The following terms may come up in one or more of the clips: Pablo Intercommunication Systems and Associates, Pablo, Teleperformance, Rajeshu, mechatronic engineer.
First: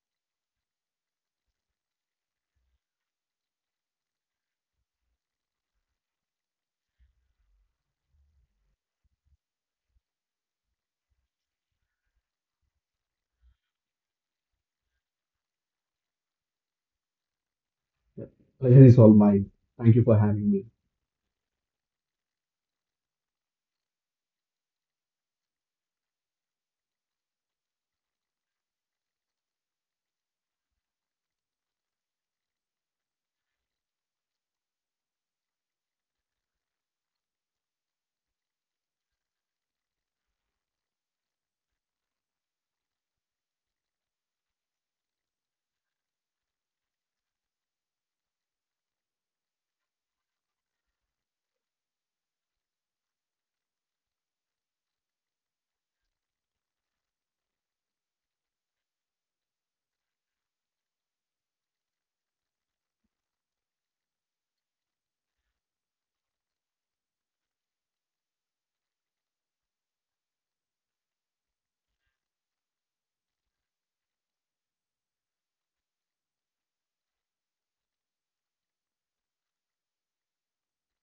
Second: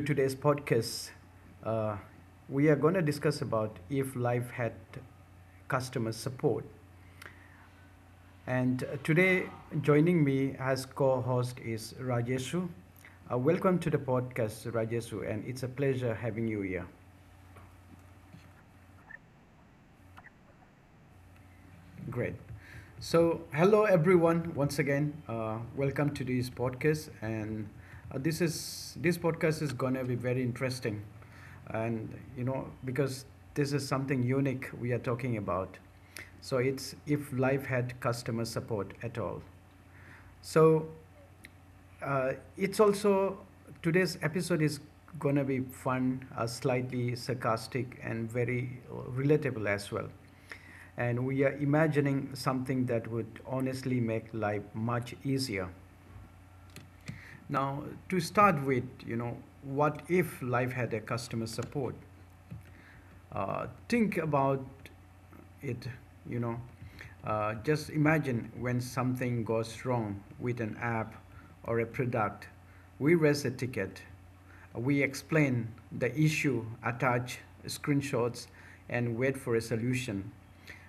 today's podcast. Uh, we are going to discuss about if life had customer support. And today, joining me as co-host is Rajeshu. Welcome to the podcast, Rajeshu, and it's a pleasure having you here. Yeah, pleasure is all mine. Thank you for having me. Great. So, hello everyone once again. Welcome to this podcast, and this podcast is gonna be very interesting and you know because this is something unique we are talking about, so it's if life had customer support at all. So it's also today's episode is going to be fun, slightly sarcastic and very relatable as well, and we are imagining something that would honestly make life much easier. Now, to start with, you know, what if life had a customer support? Think about it, you know. Just imagine when something goes wrong with an app or a product. We raise a ticket, we explain the issue, attach screenshots, and wait for a solution.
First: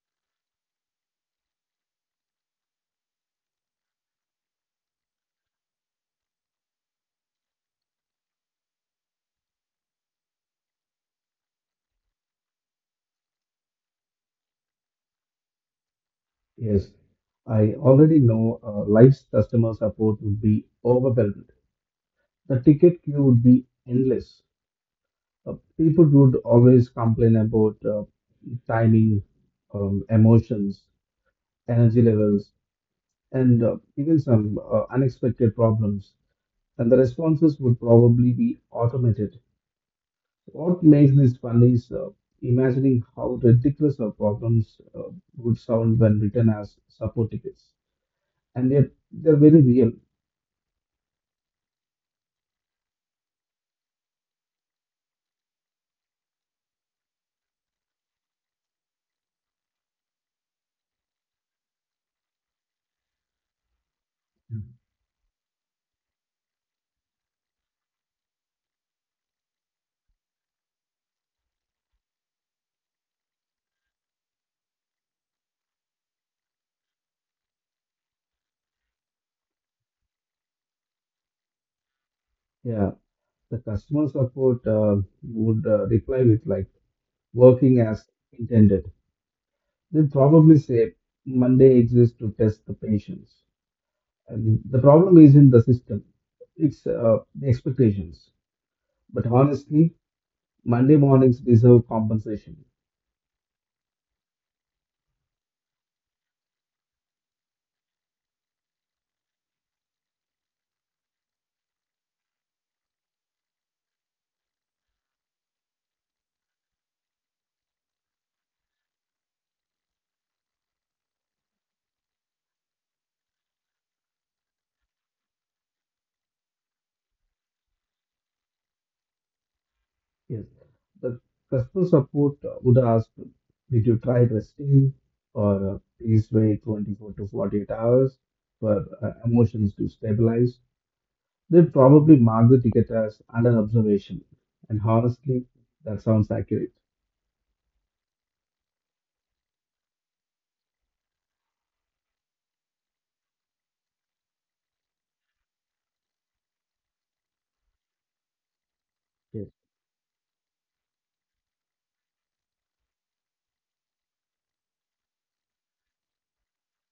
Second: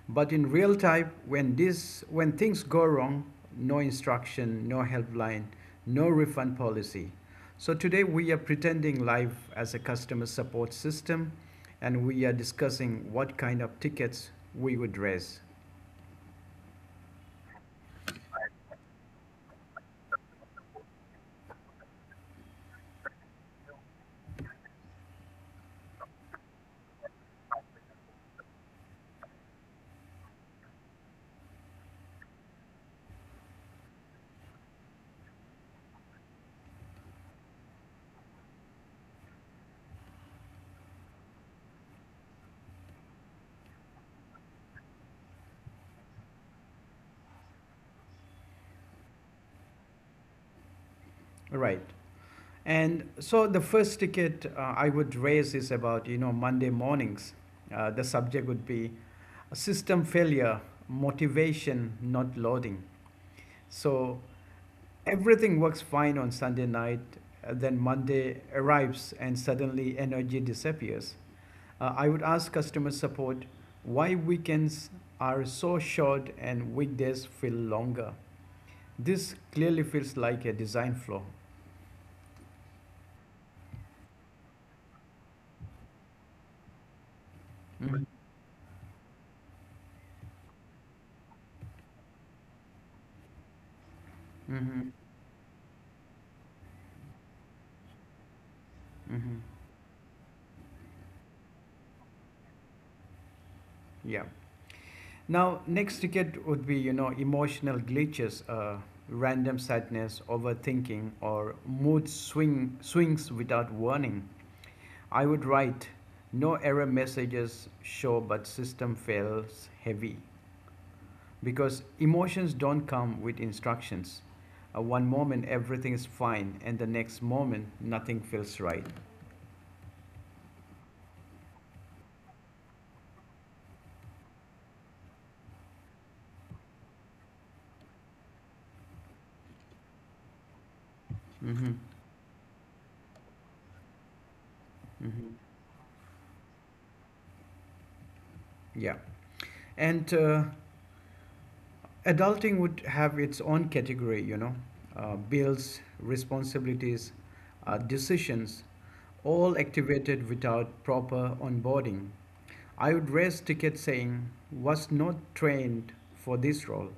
But in real time, when things go wrong, no instruction, no helpline, no refund policy. So today we are pretending live as a customer support system and we are discussing what kind of tickets we would raise. Yes, I already know life's customer support would be overwhelmed. The ticket queue would be endless. People would always complain about timing, emotions, energy levels, and even some unexpected problems. And the responses would probably be automated. What makes this fun is imagining how ridiculous our problems would sound when written as support tickets. And yet, they're very real. All right. And so the first ticket I would raise is about, you know, Monday mornings. The subject would be system failure, motivation, not loading. So Mhm. everything works fine on Sunday night, then Monday arrives and suddenly energy disappears. I would ask customer support why weekends are so short and weekdays feel longer. This clearly feels like a design flaw. Yeah, the customer support would reply with like working Mm-hmm. as intended. They'll probably say Monday exists to test the patience. And the Mm-hmm. problem isn't the system, it's the expectations. But Mm-hmm. honestly, Monday mornings deserve compensation. Yeah. Now, next ticket would be, you know, emotional glitches, random sadness, overthinking, or mood swing swings without warning. I would write, no error messages show, but system fails heavy because emotions don't come with instructions. One moment everything is fine, and the next moment nothing feels right. Yes. The customer support would ask, did you try resting or please wait 24 to 48 hours for emotions to stabilize? Mm-hmm. They'd probably mark the ticket as under observation. And Mm-hmm. honestly, that sounds accurate. Yeah. And adulting would have its own category, you know, bills, responsibilities, decisions, all Yes. activated without proper onboarding. I would raise tickets saying, was not trained for this role.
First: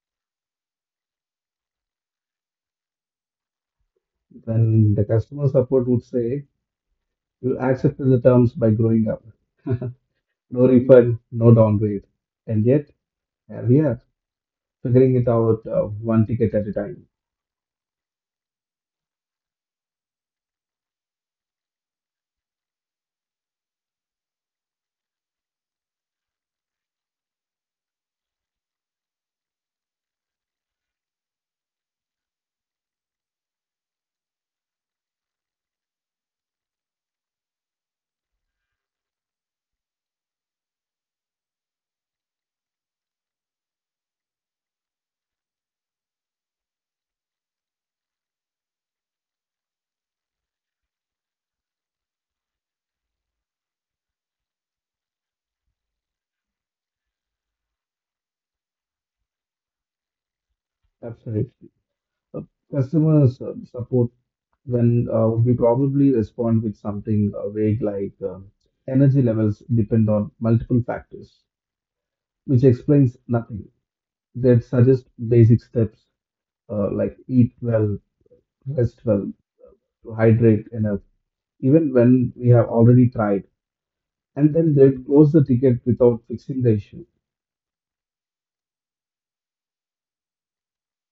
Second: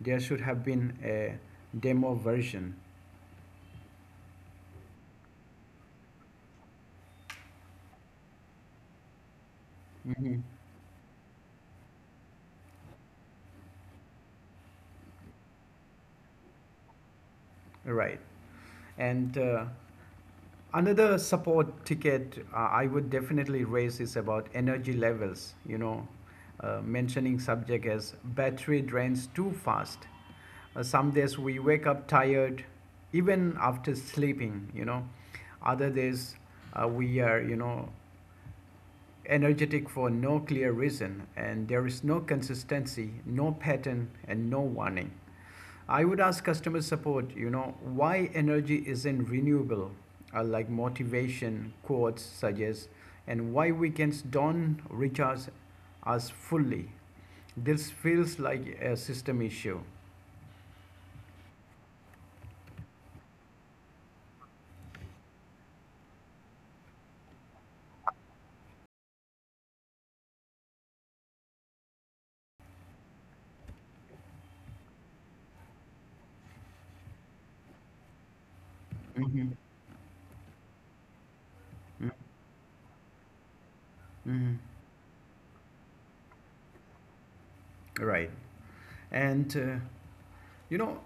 There should have been a demo version. Then the customer support would say, you accepted the terms by growing up. Hmm. No refund, no downgrade. And yet, here we are, figuring it out one ticket at a time. Right. And another support ticket I would definitely raise is about energy levels, you know, mentioning subject as battery drains too fast. Some days we wake up tired even after sleeping, you know. Other days we are, you know, energetic for no clear reason, and there is no consistency, no pattern and no warning. I would ask customer support, you know, why energy isn't renewable, like motivation quotes suggest, and why weekends don't recharge us fully. This feels like a system issue. Absolutely. uh, customer support when we probably respond with something vague like energy levels depend on multiple factors, which explains nothing. They'd suggest basic steps like eat well, rest well, Mhm. hydrate enough, even when we have already tried, and Mhm. then they'd close the ticket without fixing the issue. Right. And, you know,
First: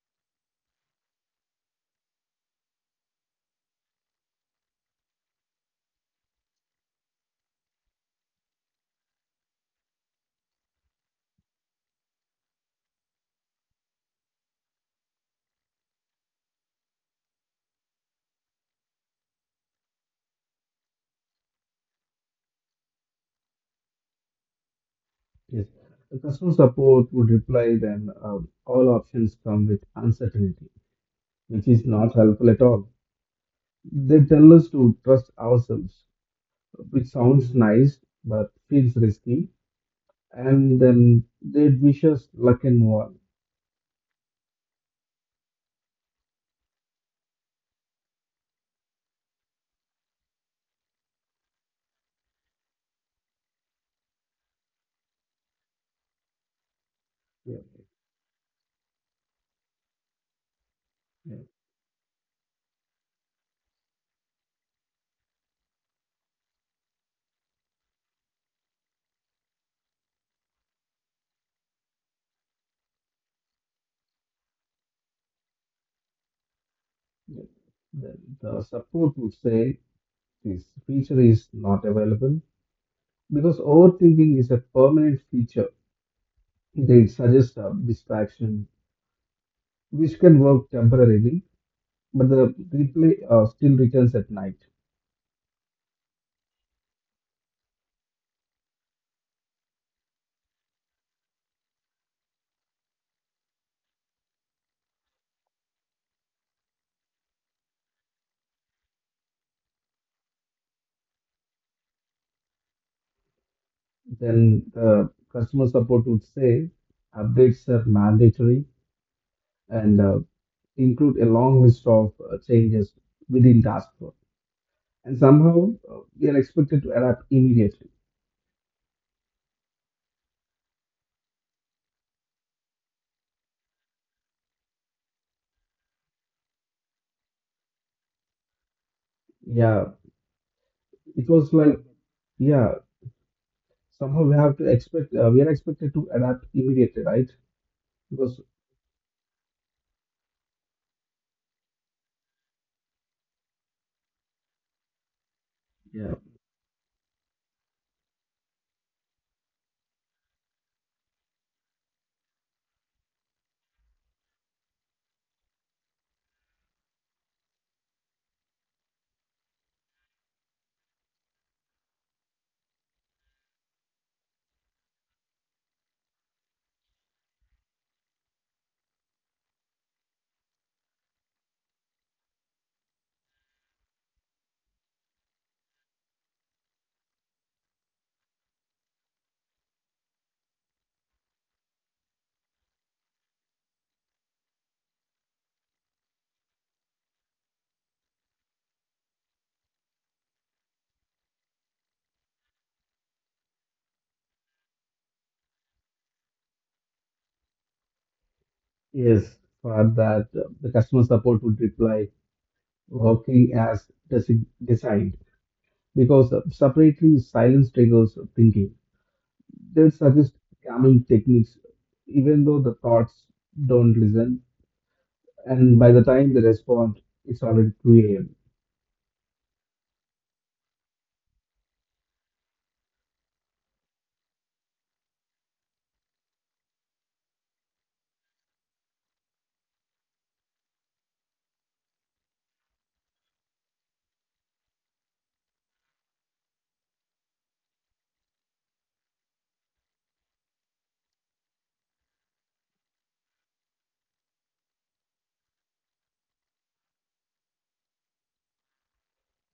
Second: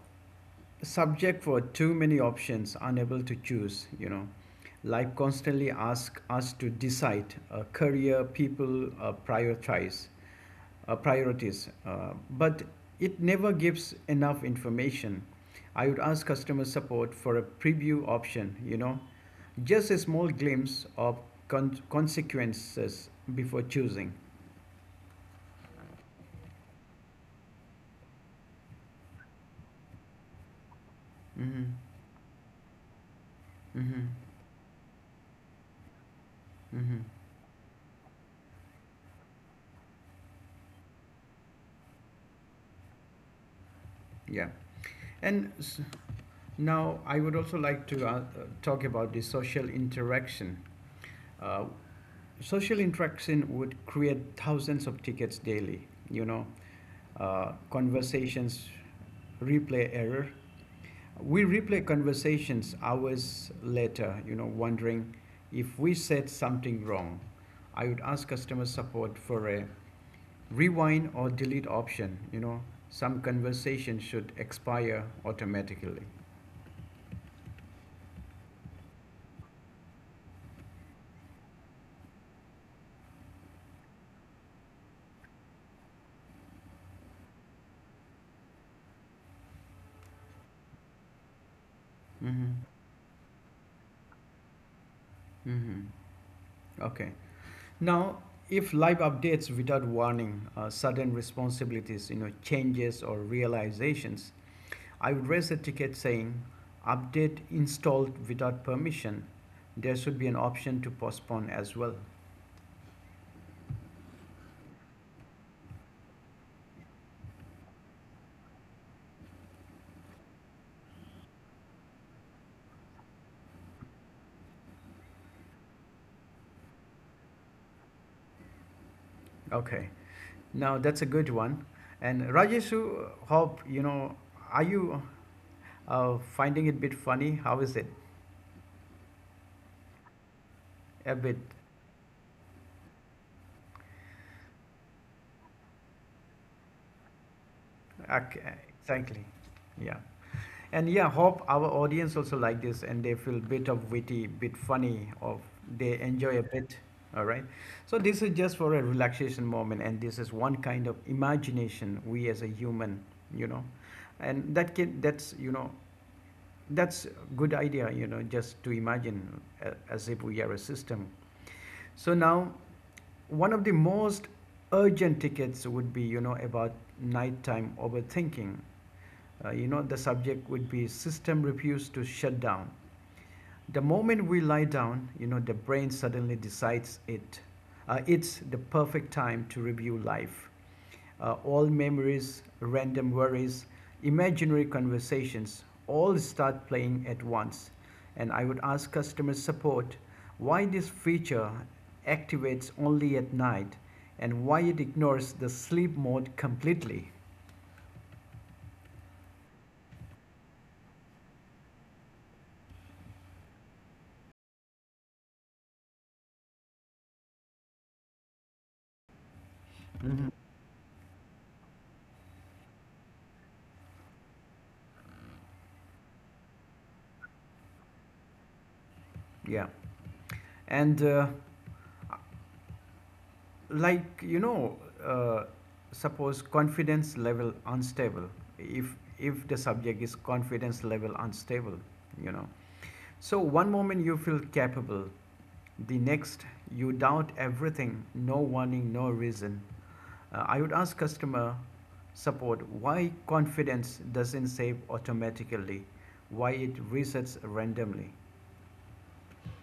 subject for too many options, unable to choose, you know. Life constantly ask us to decide, career, people, prioritize. Priorities, but it never gives enough information. I would ask customer support for a preview option, you know, just a small glimpse of consequences before choosing. Yes. The customer support would reply then all options come with uncertainty, which Hmm. is not helpful at all. Hmm. They tell us to trust ourselves, Hmm. which sounds nice but feels risky. And then they wish us luck and more. Yeah. And s- Now I would also like to talk about the social interaction. Uh, Social interaction would create thousands of tickets daily, you know, Yeah, conversations, replay error. We yeah, replay conversations hours later, you know, wondering if we said something wrong. I would ask customer support for a rewind or delete option. You know, some conversations should expire automatically. yeah. Then the support would say this feature is not available because overthinking is a permanent feature. They suggest a distraction, which can work temporarily, but Mm-hmm. the replay still returns at night. Mm-hmm. Okay. Now, if live updates without warning, sudden responsibilities, you know, changes or realizations, I would raise a ticket saying update installed without permission. There should be an option to postpone as well. Then the customer support would say updates are mandatory and include a long list of changes within task force, and somehow we are expected to adapt immediately. Okay, now that's a good one. And Rajeshu, hope you know, are you finding it a bit funny? How is it? Yeah, A it bit. was like, yeah, somehow we have to expect we are expected to adapt immediately, right? Because Okay, exactly. Yeah. And yeah, hope our audience also like this and they feel bit of witty, bit funny, or they yeah, enjoy a bit. All right. So this is just for a relaxation moment, and this is one kind of imagination we as a human, you know, and that's good idea, you know, just to imagine as if we are a system. So now one of the most urgent tickets would be, you know, about nighttime overthinking. You know, the subject would be system refuse to shut down. The moment we lie down, you know, the brain suddenly decides it. It's the perfect time to review life. All memories, random worries, imaginary conversations all start playing at once. And I would ask customer support why this feature activates only at night and why it ignores the sleep mode completely. yes, for that the customer support would reply working as designed because separately silence triggers thinking. They'll suggest calming techniques even though the thoughts don't listen. And by the time they respond, it's already 2 a.m. Yeah. And like you know, uh, suppose confidence level unstable, if the subject is confidence level unstable, you know. So one moment you feel capable, the next you doubt everything, no warning, no reason. I would ask customer support why confidence doesn't save automatically, why it resets randomly.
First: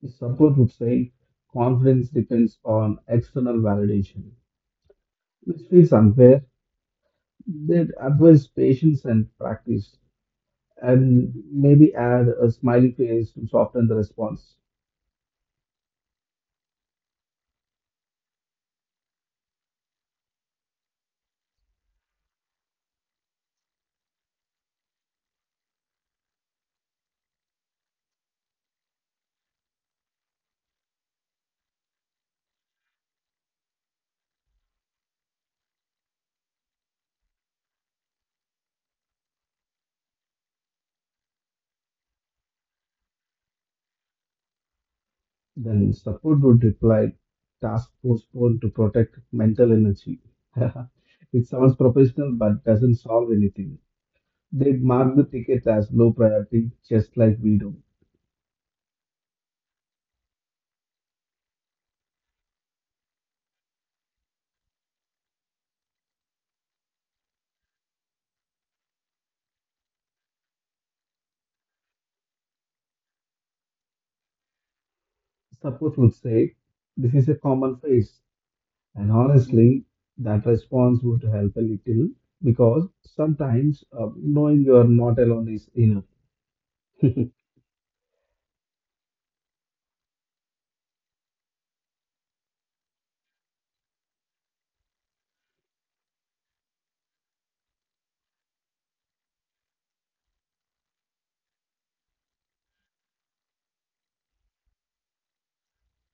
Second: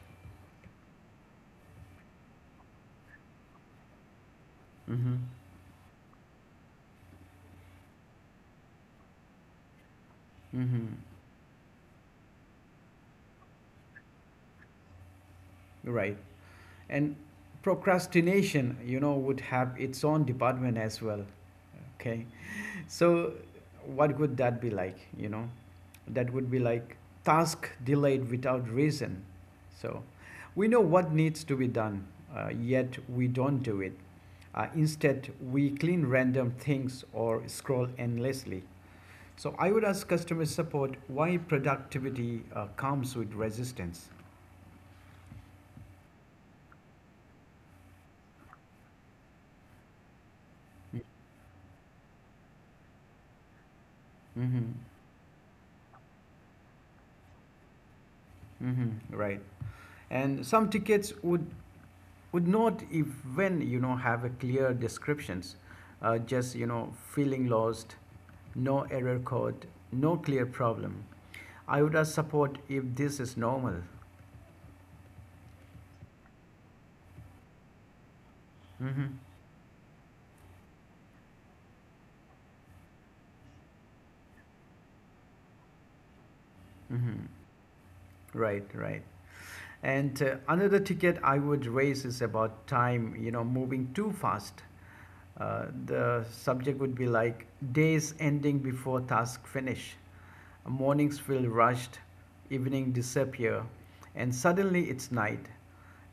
The support would say confidence depends on external validation, Mm-hmm. which feels unfair. They'd advise patience and practice, Mm-hmm. and maybe add a smiley face to soften the response. Right. And procrastination, you know, would have its own department as well. Okay. So what would that be like? You know, that would be like task delayed without reason. So we know what needs to be done, yet we don't do it. Instead, we clean random things or scroll endlessly. So I would ask customer support why productivity comes with resistance. Then support would reply, task postponed to protect mental energy. It sounds professional but doesn't solve anything. Mm-hmm. They'd mark the ticket as low priority, just like we do. Mm-hmm. Right. And some tickets would not even, you know, have a clear descriptions, just you know, feeling lost, no error code, no clear problem. I would ask support if this is normal. Support would say, this is a common phase, Mm-hmm. and honestly, that response would help a little because sometimes knowing you are not alone is enough. Mm-hmm. Right. Right. And another ticket I would raise is about time, you know, moving too fast. uh, the subject would be like days ending before task finish, mornings feel rushed, evening disappear, and suddenly it's night.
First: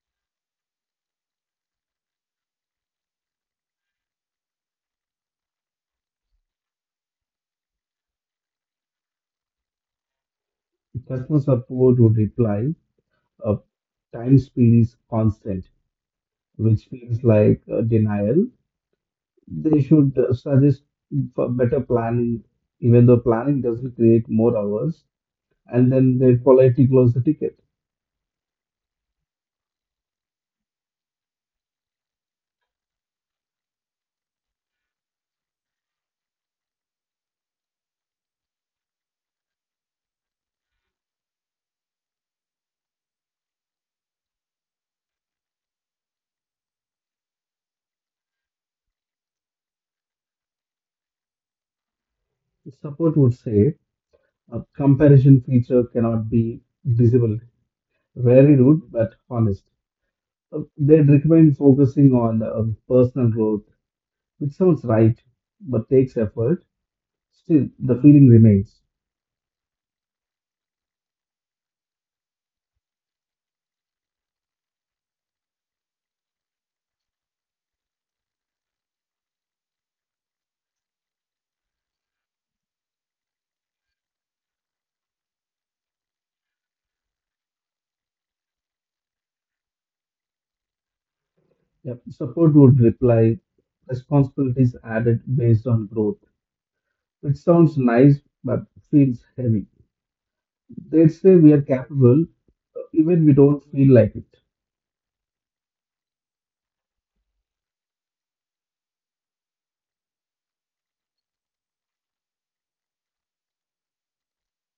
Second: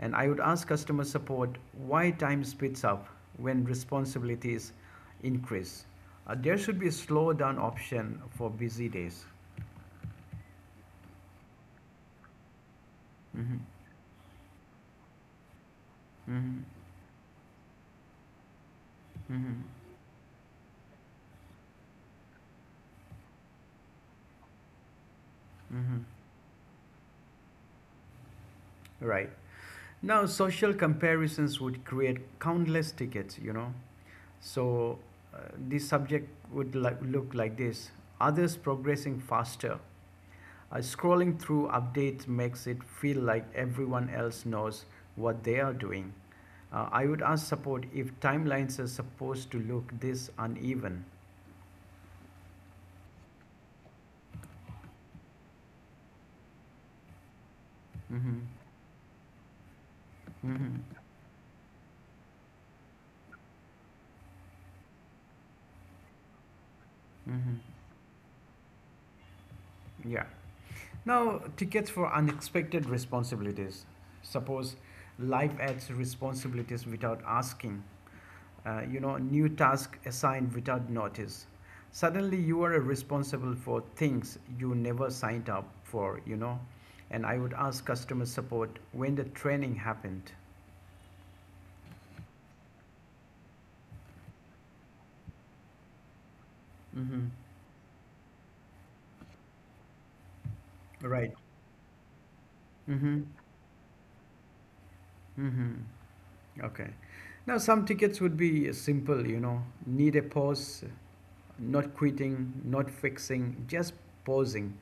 And I would ask customer support why time speeds up when responsibilities increase. There should be a slow down option for busy days. If customer support would reply, uh, Mhm. time speed is constant, Mhm. which feels like denial. Mhm. They should suggest for better planning, even though planning doesn't create more hours, and Mhm. then they politely close the ticket. Right. Now, social comparisons would create countless tickets, you know. So, uh, this subject would like, look like this: others progressing faster. Scrolling through updates makes it feel like everyone else knows what they are doing. I would ask support if timelines are supposed to look this uneven. Support would say, a comparison feature cannot be visible. Hmm. Very rude but honest. Hmm. They'd recommend focusing on personal growth, which sounds right but takes effort. Hmm. Still, the feeling remains. Yeah. Now, tickets for unexpected responsibilities. Suppose life adds responsibilities without asking, you know, new task assigned without notice. Suddenly, you are responsible for things you never signed up for, you know. And I would ask customer support when the training happened. Yep. Support would reply, responsibilities added based on growth, Hmm. which sounds nice but feels heavy. They'd Right. say we are capable Mm-hmm. even we don't feel like it. Mm-hmm. Okay. Now, some tickets would be simple, you know, need a pause, not quitting, not fixing, just pausing.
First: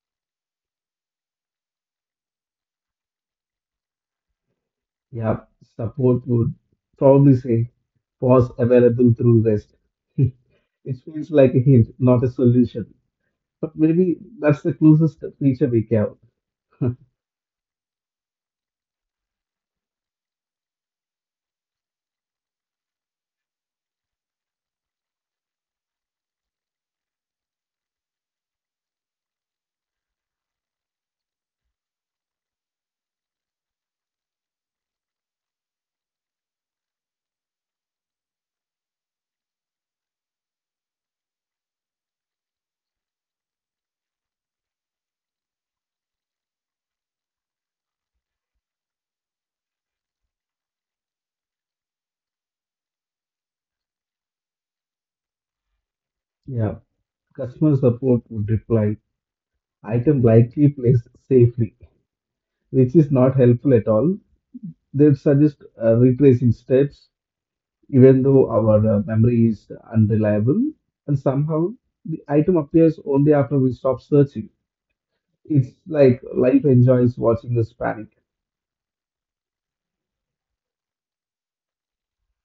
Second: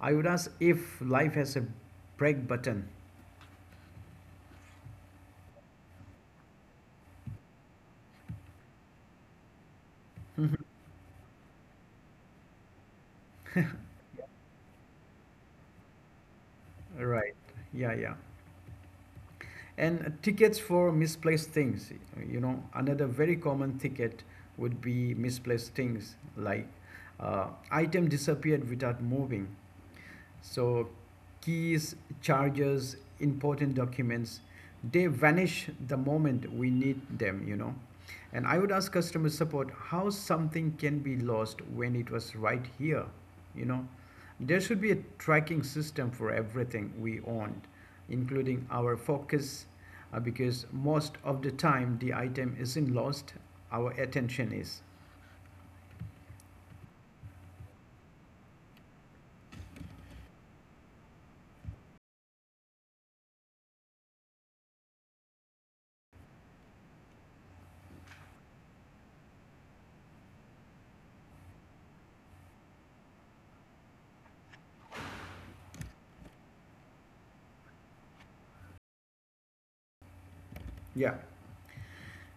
I would ask if life has a break button. Yeah, support would probably say pause available through rest. It feels like a hint, not a solution. But maybe that's the closest feature we got. Right. Yeah, yeah. And tickets for misplaced things, you know, another very common ticket would be misplaced things like item disappeared without moving. So keys, charges, important documents, they vanish the moment we need them, you know. And I would ask customer support how something can be lost when it was right here, you know. There should be a tracking system for everything we owned, including our focus, because most of the time the item isn't lost, our attention is. Yeah, customer support would reply, item likely placed safely, which is not helpful at all. They'd suggest retracing steps, even though our memory is unreliable, and somehow the item appears only after we stop searching. It's like life enjoys watching us panic. Yeah.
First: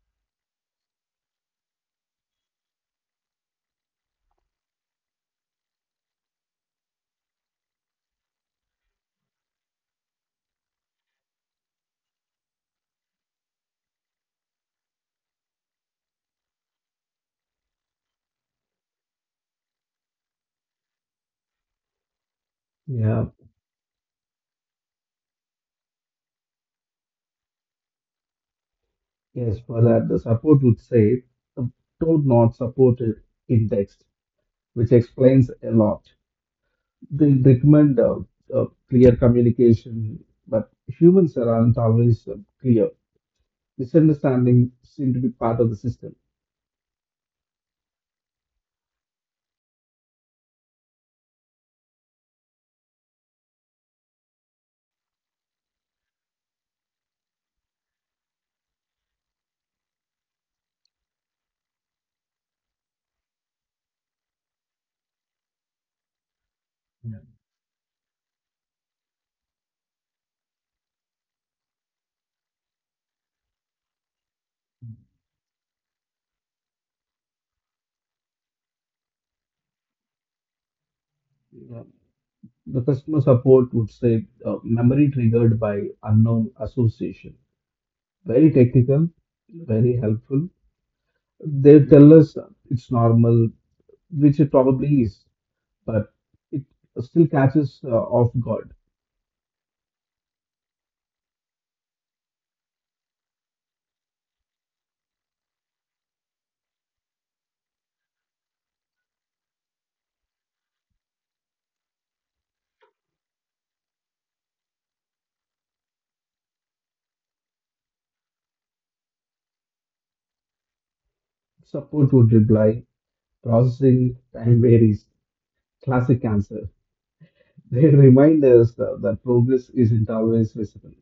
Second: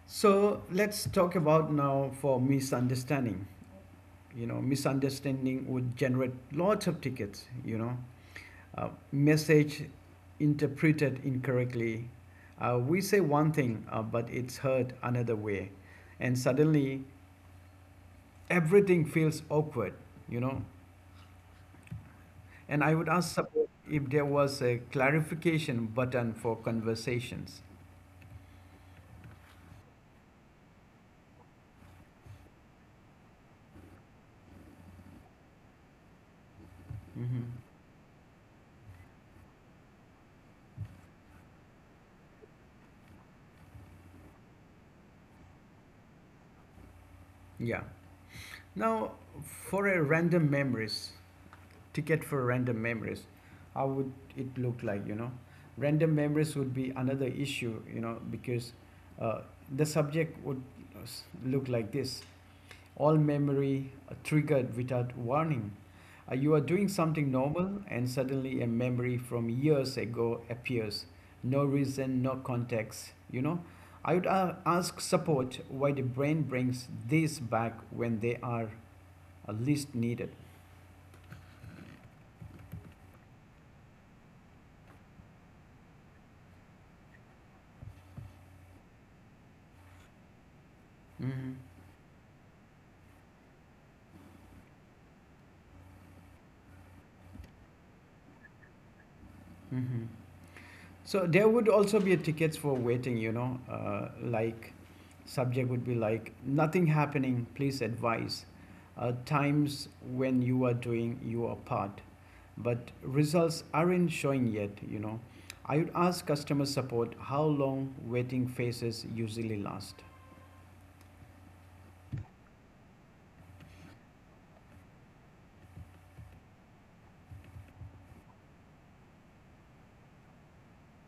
So let's talk about now for misunderstanding. You know, misunderstanding would generate lots of tickets, you know, message interpreted incorrectly. We say one thing, but it's heard another way, and suddenly everything feels awkward, you know. And I would Yeah, ask support if there was a clarification button for conversations. yes, for that, the support would say, "Uh, told not supported in text," which explains a lot. They Hmm. recommend clear communication, but humans aren't always clear. Misunderstanding seem to be part of the system. Yeah. Now, for a random memories, ticket for random memories, how would it look like, you know? Random memories would be another issue, you know, because uh, the subject would look like this: all memory triggered without warning. You are doing Yeah. something normal and suddenly a memory from years ago appears, no reason no context, you know. I would ask support why the brain brings this back when they are least needed. Yeah. The customer support would say memory triggered by unknown association. Very technical, very helpful. Hmm. They tell us it's normal, which it probably is, but it still catches off guard. Hmm. So there would also be tickets for waiting, you know, like subject would be like nothing happening, please advise. Times when you are doing your part, but results aren't showing yet, you know. I would ask customer support how long waiting phases usually last. Support would reply, processing time varies. Classic answer. They remind us that progress isn't always visible,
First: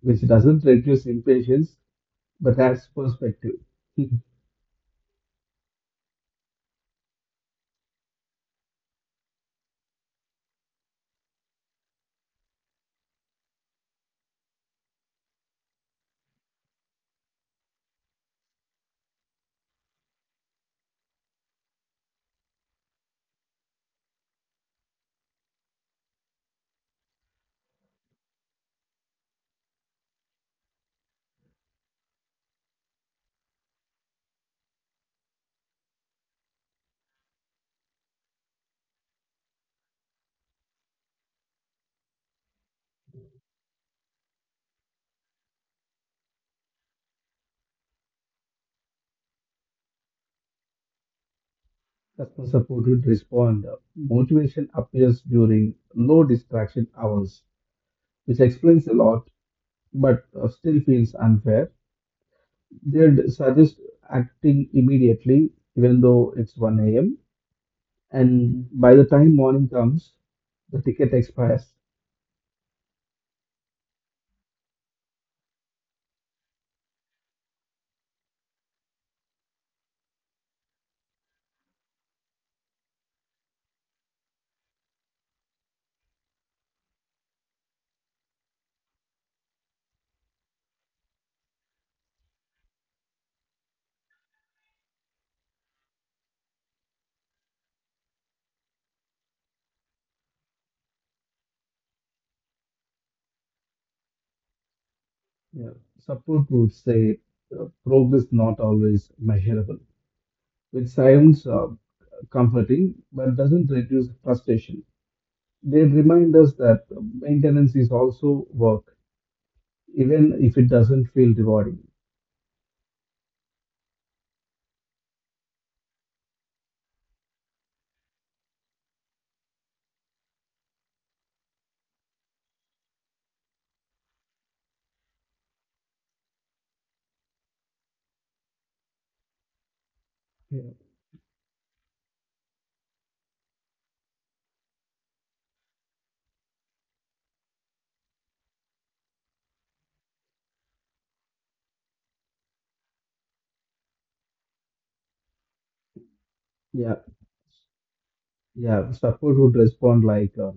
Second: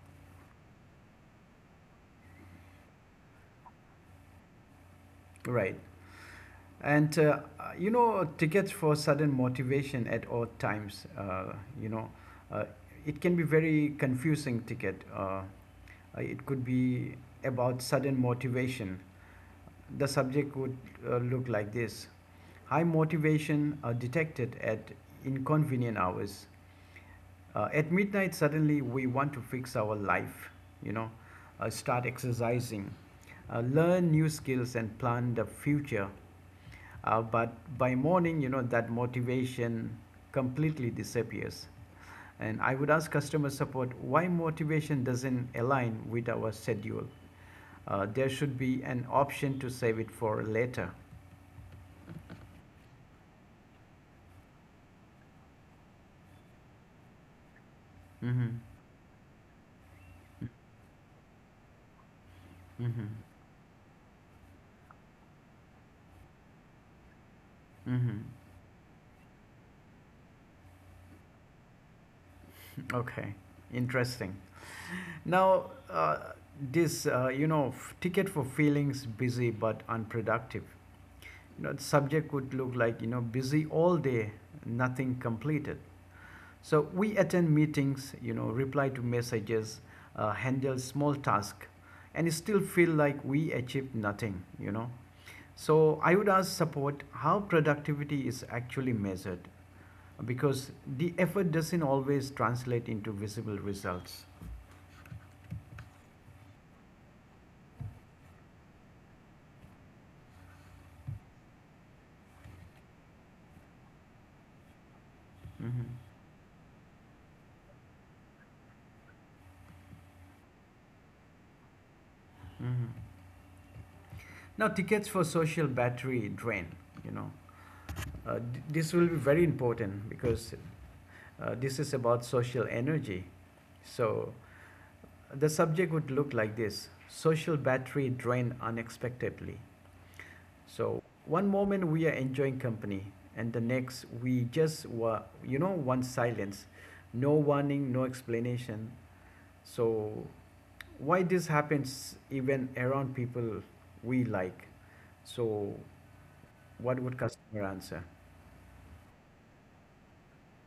which doesn't reduce impatience but adds perspective. Right. And you know, tickets for sudden motivation at odd times. You know, uh, it can be very confusing ticket. It could be about sudden motivation. The subject would look like this: high motivation are detected at inconvenient hours. At midnight, suddenly we want to fix our life, you know, start exercising, learn new skills, and plan the future. But by morning, you know, that motivation completely disappears. And I would ask customer support why motivation doesn't align with our schedule. There should be an option to save it for later. Customer support would respond. Motivation appears during low distraction hours, which Mm-hmm. explains a lot but still feels unfair. Mm-hmm. They'd suggest acting immediately, even though it's 1 a.m. Mm-hmm. And by the time morning comes, the ticket expires. Okay, interesting. Now, this, ticket for feelings busy but unproductive. You know, the subject would look like, you know, busy all day, nothing completed. So we attend meetings, you know, reply to messages, handle small tasks, and still feel like we achieved nothing, you know. So I would ask support how productivity is actually measured, because the effort doesn't always translate into visible results. Yeah. Support would say progress not always measurable, which sounds comforting but doesn't reduce frustration. Mhm. They remind us that maintenance is also work, even if it doesn't feel rewarding. Mhm. Now, tickets for social battery drain, you know, this will be very important, because this is about social energy. So the subject would look like this: social battery drain unexpectedly. Yeah, So one moment we are enjoying company, and the next we just want silence, no warning, no explanation. So why this happens even around people we like? So what yeah, would customer answer? yeah. Support would respond like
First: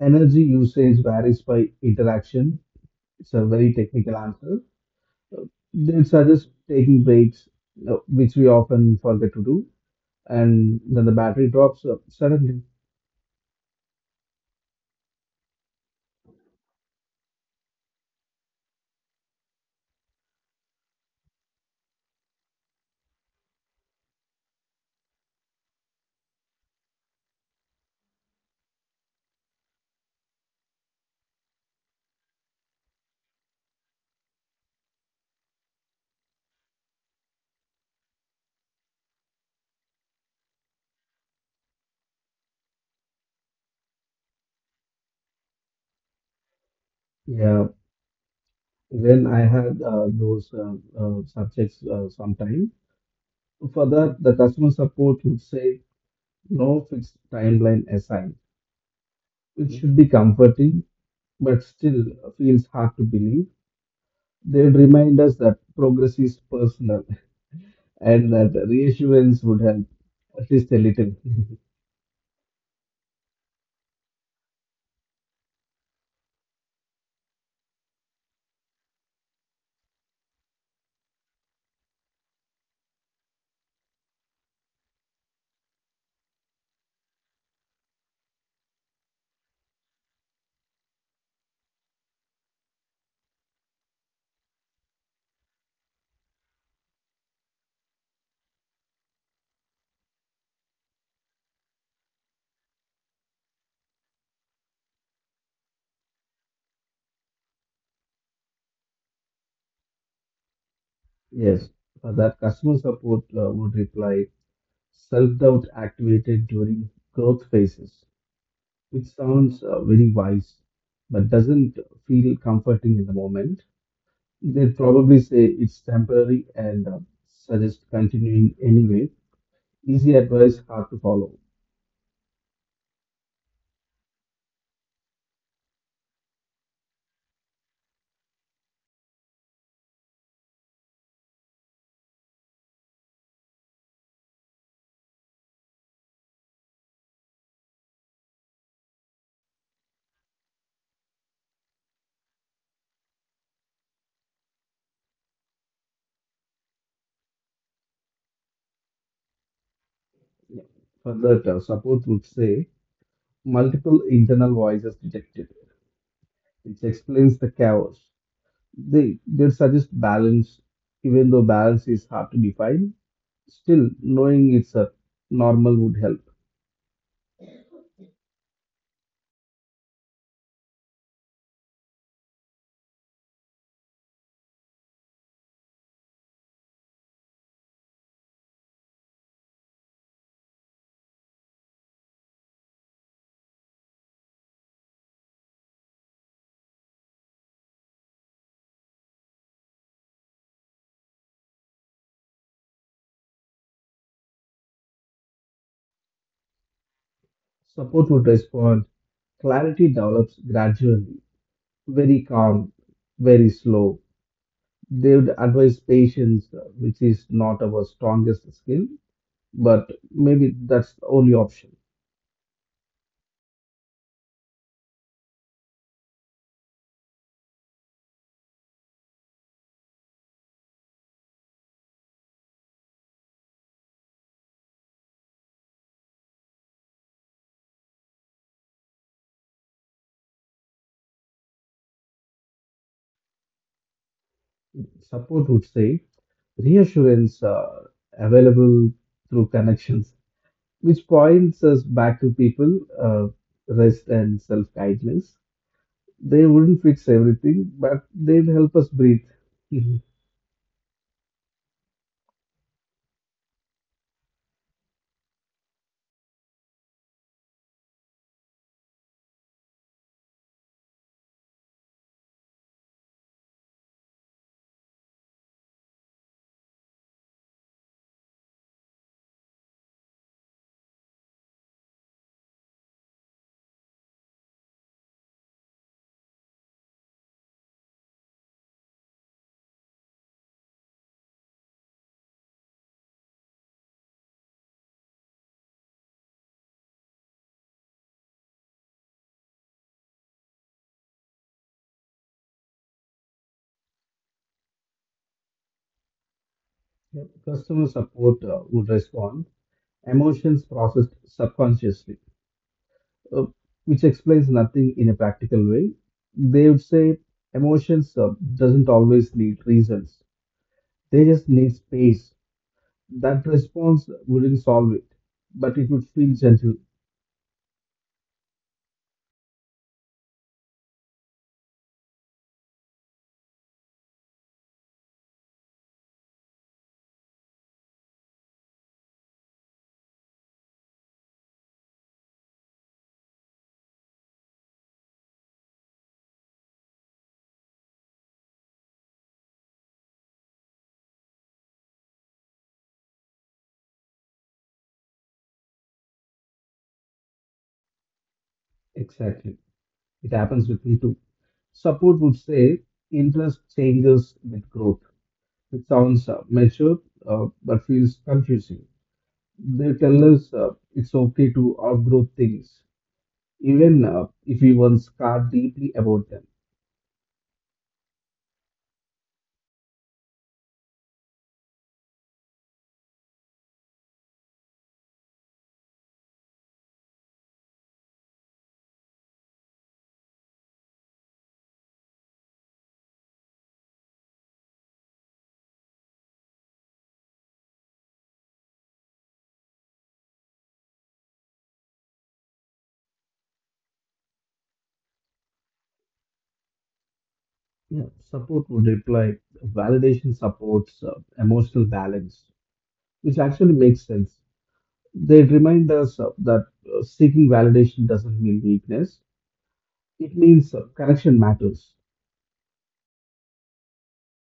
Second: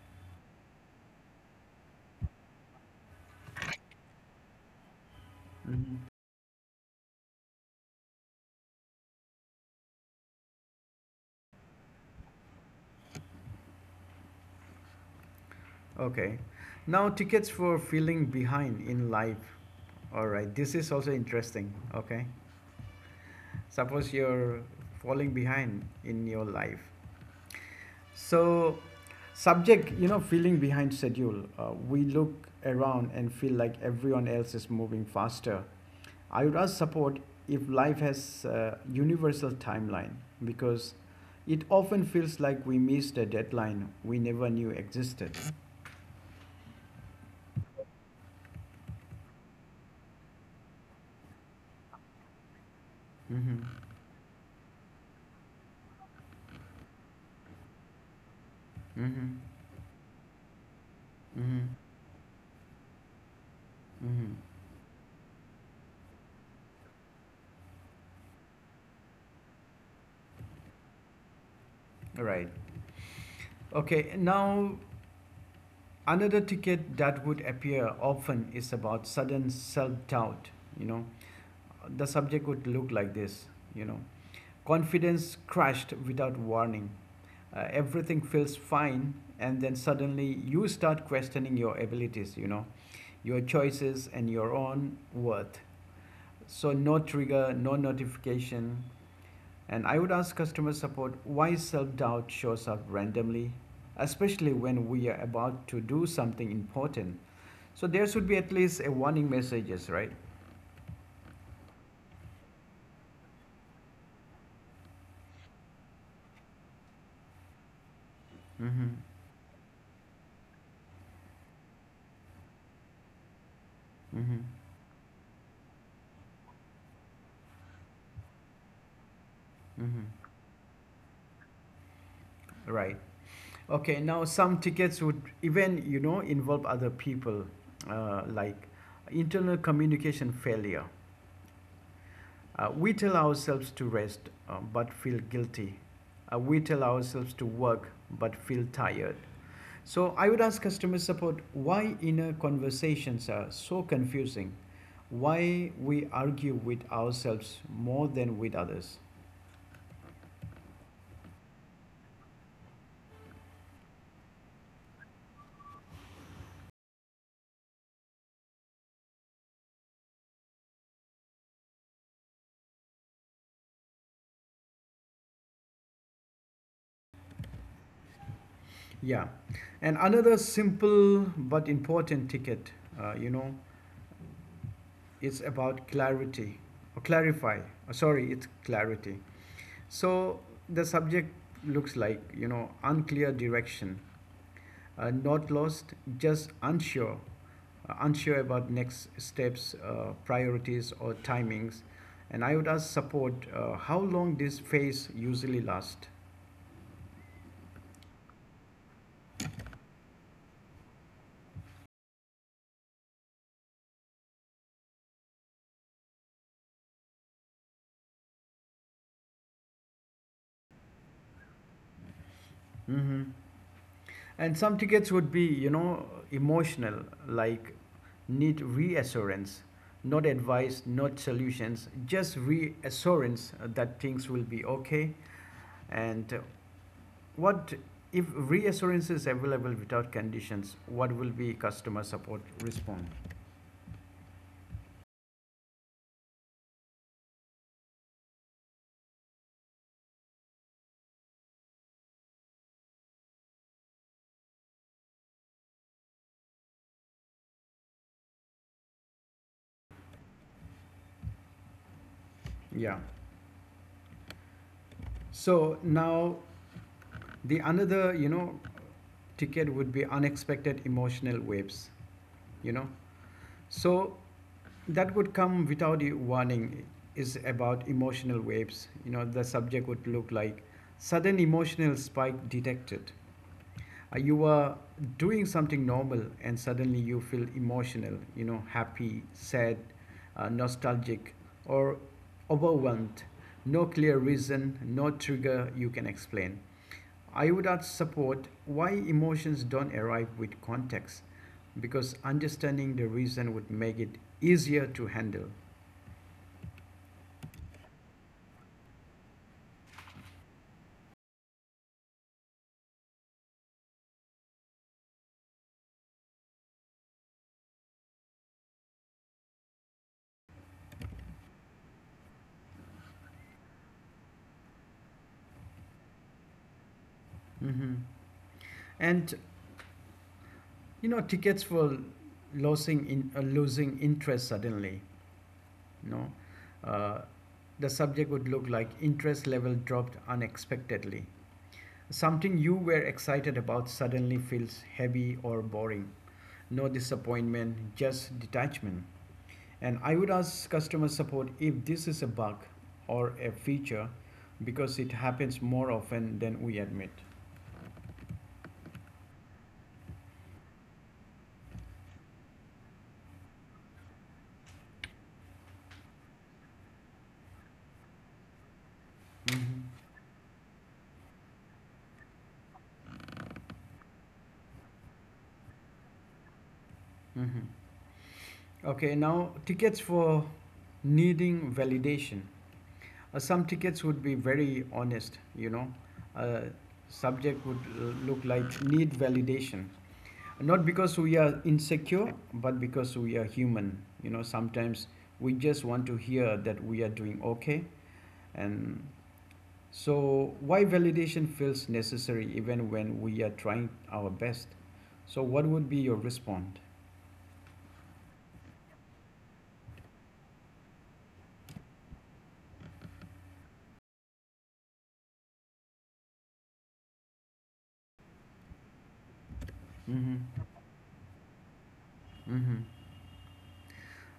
energy usage varies by interaction. It's a very technical answer. Uh, Mhm. They suggest taking breaks, which we often forget to do, and then the battery drops suddenly. Okay, now tickets for feeling behind in life. All right, this is also interesting. Okay, suppose you're falling behind in your life. So, subject, you know, feeling behind schedule. We look around and feel like everyone else is moving faster. I would ask support if life has a universal timeline, because it often feels like we missed a deadline we never knew existed. Yeah, when I had those subjects sometime, Mm-hmm. for that, the customer support would say no fixed timeline assigned, Mm-hmm. which should be comforting, but Mm-hmm. still feels hard to believe. Mm-hmm. They would remind us that progress is personal, and that reassurance would help at least a little. Right. Okay. Now, another ticket that would appear often is about sudden self doubt. You know, the subject would look like this, you know, confidence crashed without warning. Uh, everything feels fine and then suddenly you start questioning your abilities, you know, your choices and your own worth. So no trigger, no notification. And I would ask customer support why self-doubt shows up randomly, especially when we are about to do something important. So there should be at least a warning messages, right? Yes, for that, customer support would reply self doubt activated during growth phases, Mm-hmm. which sounds very wise but doesn't feel comforting in the moment. Mm-hmm. They'd probably say it's temporary and suggest continuing anyway. Mm-hmm. Easy advice, hard to follow. Right. Okay, now some tickets would even, you know, involve other people, like internal communication failure. We tell ourselves to rest but feel guilty. We tell ourselves to work but feel tired. So I would ask customer support why inner conversations are so confusing, why we argue with ourselves more than with others. Further, support would say multiple internal voices detected, which explains the chaos. They'd suggest balance, even though balance is hard to define. Still, knowing it's a normal would help. Yeah. And another simple but important ticket, you know, it's about clarity or clarify. Sorry, it's clarity. So the subject looks like, you know, unclear direction. Uh, not lost, just unsure, unsure about next steps, priorities or timings. And I would ask support how long this phase usually lasts. Support would respond. Clarity develops gradually, very calm, very slow. They would advise patience, which is not our strongest skill, but maybe that's the only option. Mm-hmm. And some tickets would be, you know, emotional, like need reassurance, not advice, not solutions, just reassurance that things will be okay. And what if reassurance is available without conditions, what will be customer support response? Support would say reassurance available through connections, which points us back to people, rest and self kindness. They wouldn't fix everything, but they'd help us breathe. Mhm. Yeah. So now the another, you know, ticket would be unexpected emotional waves, you know. So that would come without a warning, is about emotional waves. You know, the subject would look like sudden emotional spike detected. You are doing something normal and suddenly you feel emotional, you know, happy, sad, nostalgic, or overwhelmed. No clear reason, no trigger you can explain. I would ask support why emotions don't arrive with context, because understanding the reason would make it easier to handle. Customer support would respond, emotions processed subconsciously, uh, which explains nothing in a practical way. They would say emotions doesn't always need reasons. They just need space. That response wouldn't solve it, but it would feel gentle. Hmm. And you know, tickets for losing interest suddenly. You know, uh, the subject would look like interest level dropped unexpectedly. Something you were excited about suddenly feels heavy or boring. No disappointment, just detachment. And I would ask customer support if this is a bug or a feature, because it happens more often than we admit. Exactly. It happens with me too. Support would say interest changes with growth. It sounds mature but feels confusing. Hmm. They tell us it's okay to outgrow things, even if we once scarred deeply about them. Hmm. Okay, now tickets for needing validation. Some tickets would be very honest, you know. Uh, subject would look like need validation. Not because we are insecure, but because we are human. You know, sometimes we just want to hear that we are doing okay. And so, why validation feels necessary even when we are trying our best? So, what would be your response? Yeah, support would reply. Validation supports emotional balance, which actually makes sense. They remind us that seeking validation doesn't mean weakness, it Mm-hmm. means connection matters. Mm-hmm.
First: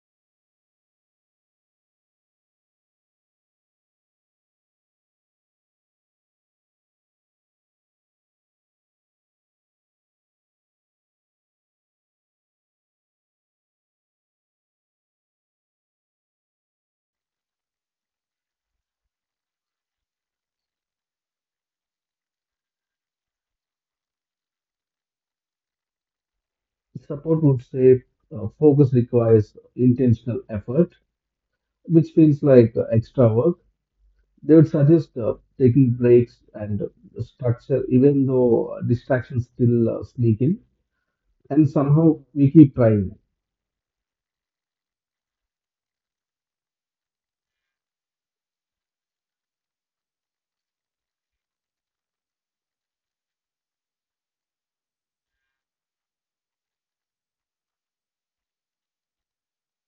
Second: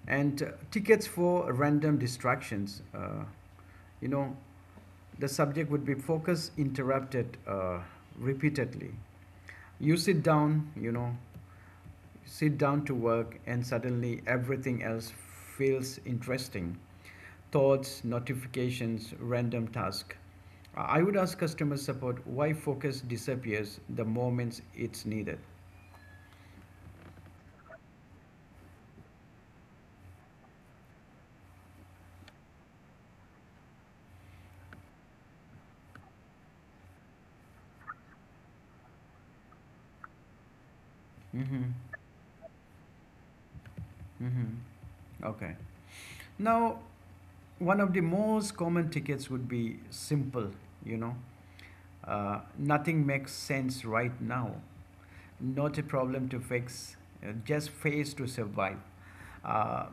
And tickets for random distractions. You know, the subject would be focus interrupted repeatedly. You sit down, you know, sit down to work, and suddenly everything else feels interesting. Thoughts, notifications, random task. I would ask customer support why focus disappears the moments it's needed. Support would say focus requires intentional effort, which feels like extra work. They would suggest taking breaks and structure, even though distractions still sneak in, Mm-hmm. and somehow we keep trying. Mm-hmm. Okay. Now, one of the most common tickets would be simple, you know, uh, nothing makes sense right now. Not a problem to fix, just phase to survive. Uh,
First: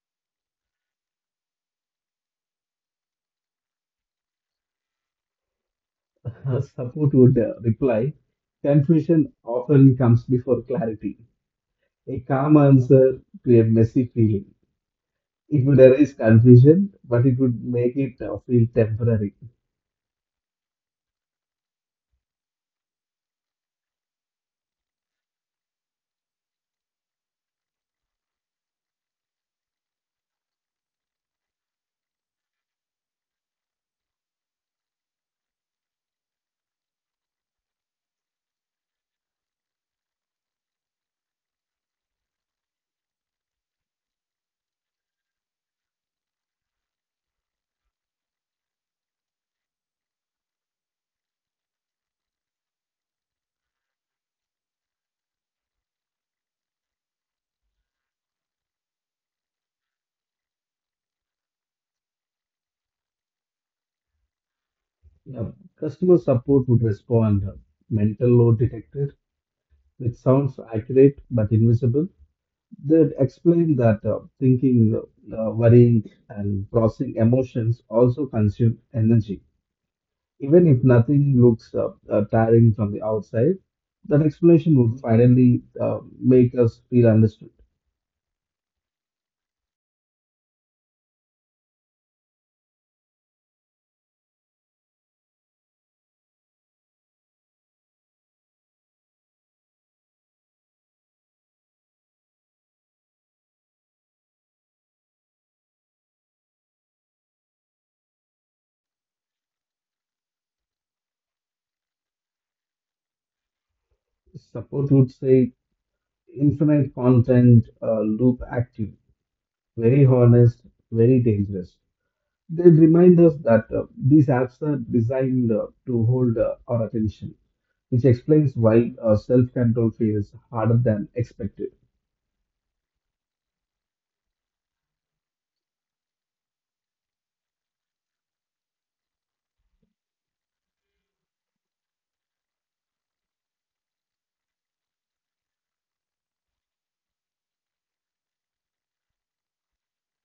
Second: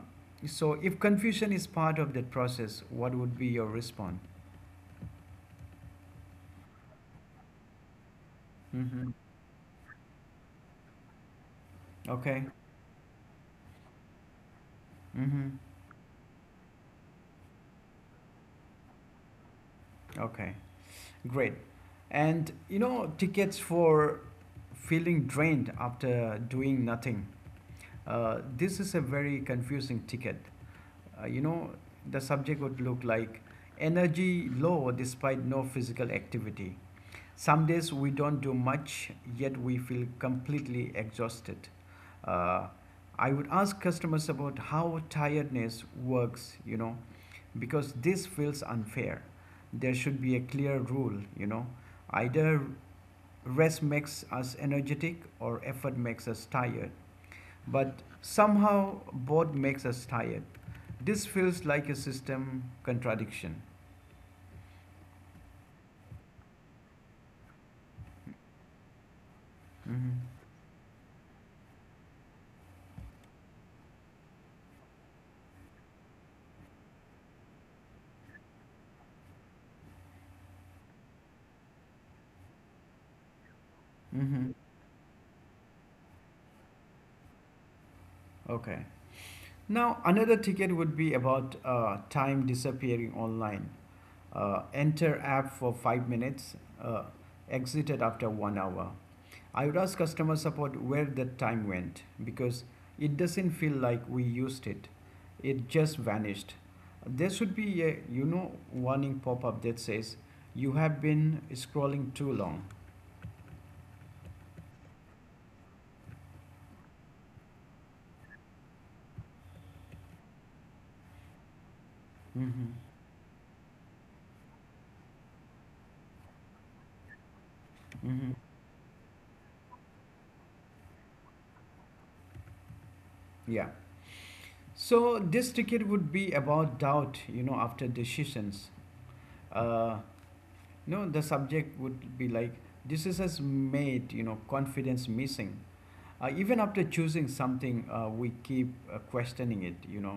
so, if confusion is part of that process, what would be your response? Her support would reply, Mm-hmm. confusion often comes before clarity. A Okay. calm answer to a messy feeling. Mm-hmm. It would arise confusion, but it would make it feel temporary. Okay. Great. And you know, tickets for feeling drained after doing nothing. This is a very confusing ticket. You know, the subject would look like energy low despite no physical activity. Some days we don't do much, yet we feel completely exhausted. Uh, I would ask customers about how tiredness works, you know, because this feels unfair. There should be a clear rule, you know. Either rest makes us energetic or effort makes us tired. But somehow both makes us tired. This feels like a system contradiction. Now, customer support would respond, mental load detected, which Mm-hmm. sounds accurate but invisible. They'd explain that thinking, worrying, and processing emotions also consume energy. Even if nothing looks tiring from the outside, that Mm-hmm. explanation would finally make us feel understood. Okay. Now, another ticket would be about time disappearing online. Enter app for 5 minutes, uh, exited after 1 hour. I would ask customer support where that time went, because it doesn't feel like we used it. It just vanished. There should be a, you know, warning pop up that says you have been scrolling too long. Support would say infinite content loop active, very honest, very dangerous. They Hmm. remind us that these apps are designed to hold our attention, which Hmm. explains why self-control feels harder than expected. Yeah. So this ticket would be about doubt, you know, after decisions. Uh, No, the subject would be like, this is has made, you know, confidence missing. Even after choosing something, we keep questioning it, you know.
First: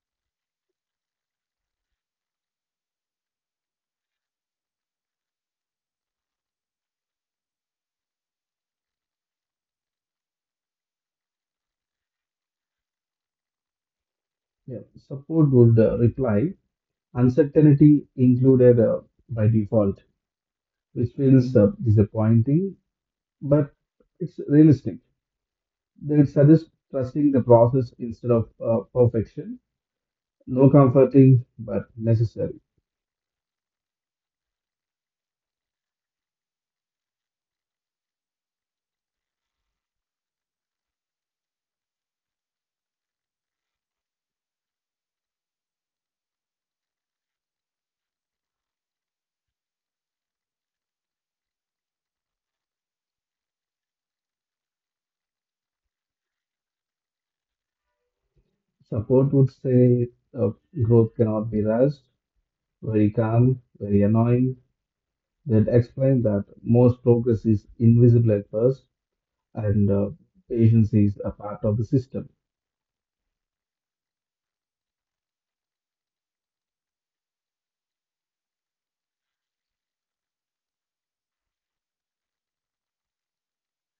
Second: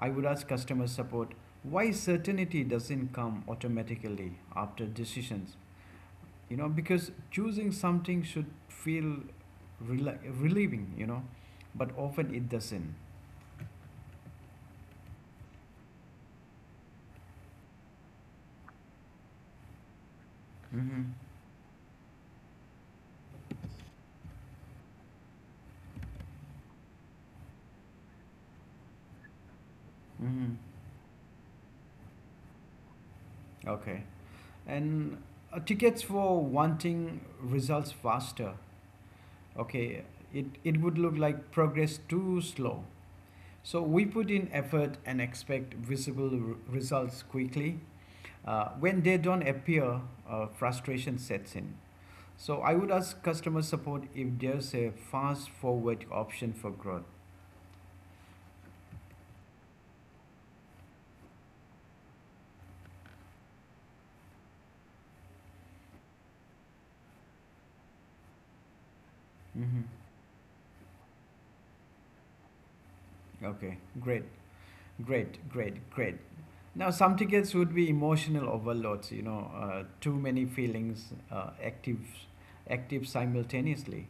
I would ask customer support, why certainty doesn't come automatically after decisions? You know, because choosing something should feel rela relieving, you know, but often it doesn't. Yeah, support would reply, uncertainty included by default, Mm-hmm. which feels disappointing, but it's realistic. They suggest trusting the process instead of perfection. Mm-hmm. No comforting, but necessary. Okay. And tickets for wanting results faster. Okay, it would look like progress too slow. So we put in effort and expect visible results quickly. Uh, when they don't appear, frustration sets in. So I would ask customer support if there's a fast forward option for growth. Support would say uh, growth cannot be rushed, very calm, very annoying. They'd explain that most progress is invisible at first, Hmm. and patience is a part of the system. Okay, great. Great, great, great. Now some tickets would be emotional overloads, you know. Uh, too many feelings active simultaneously.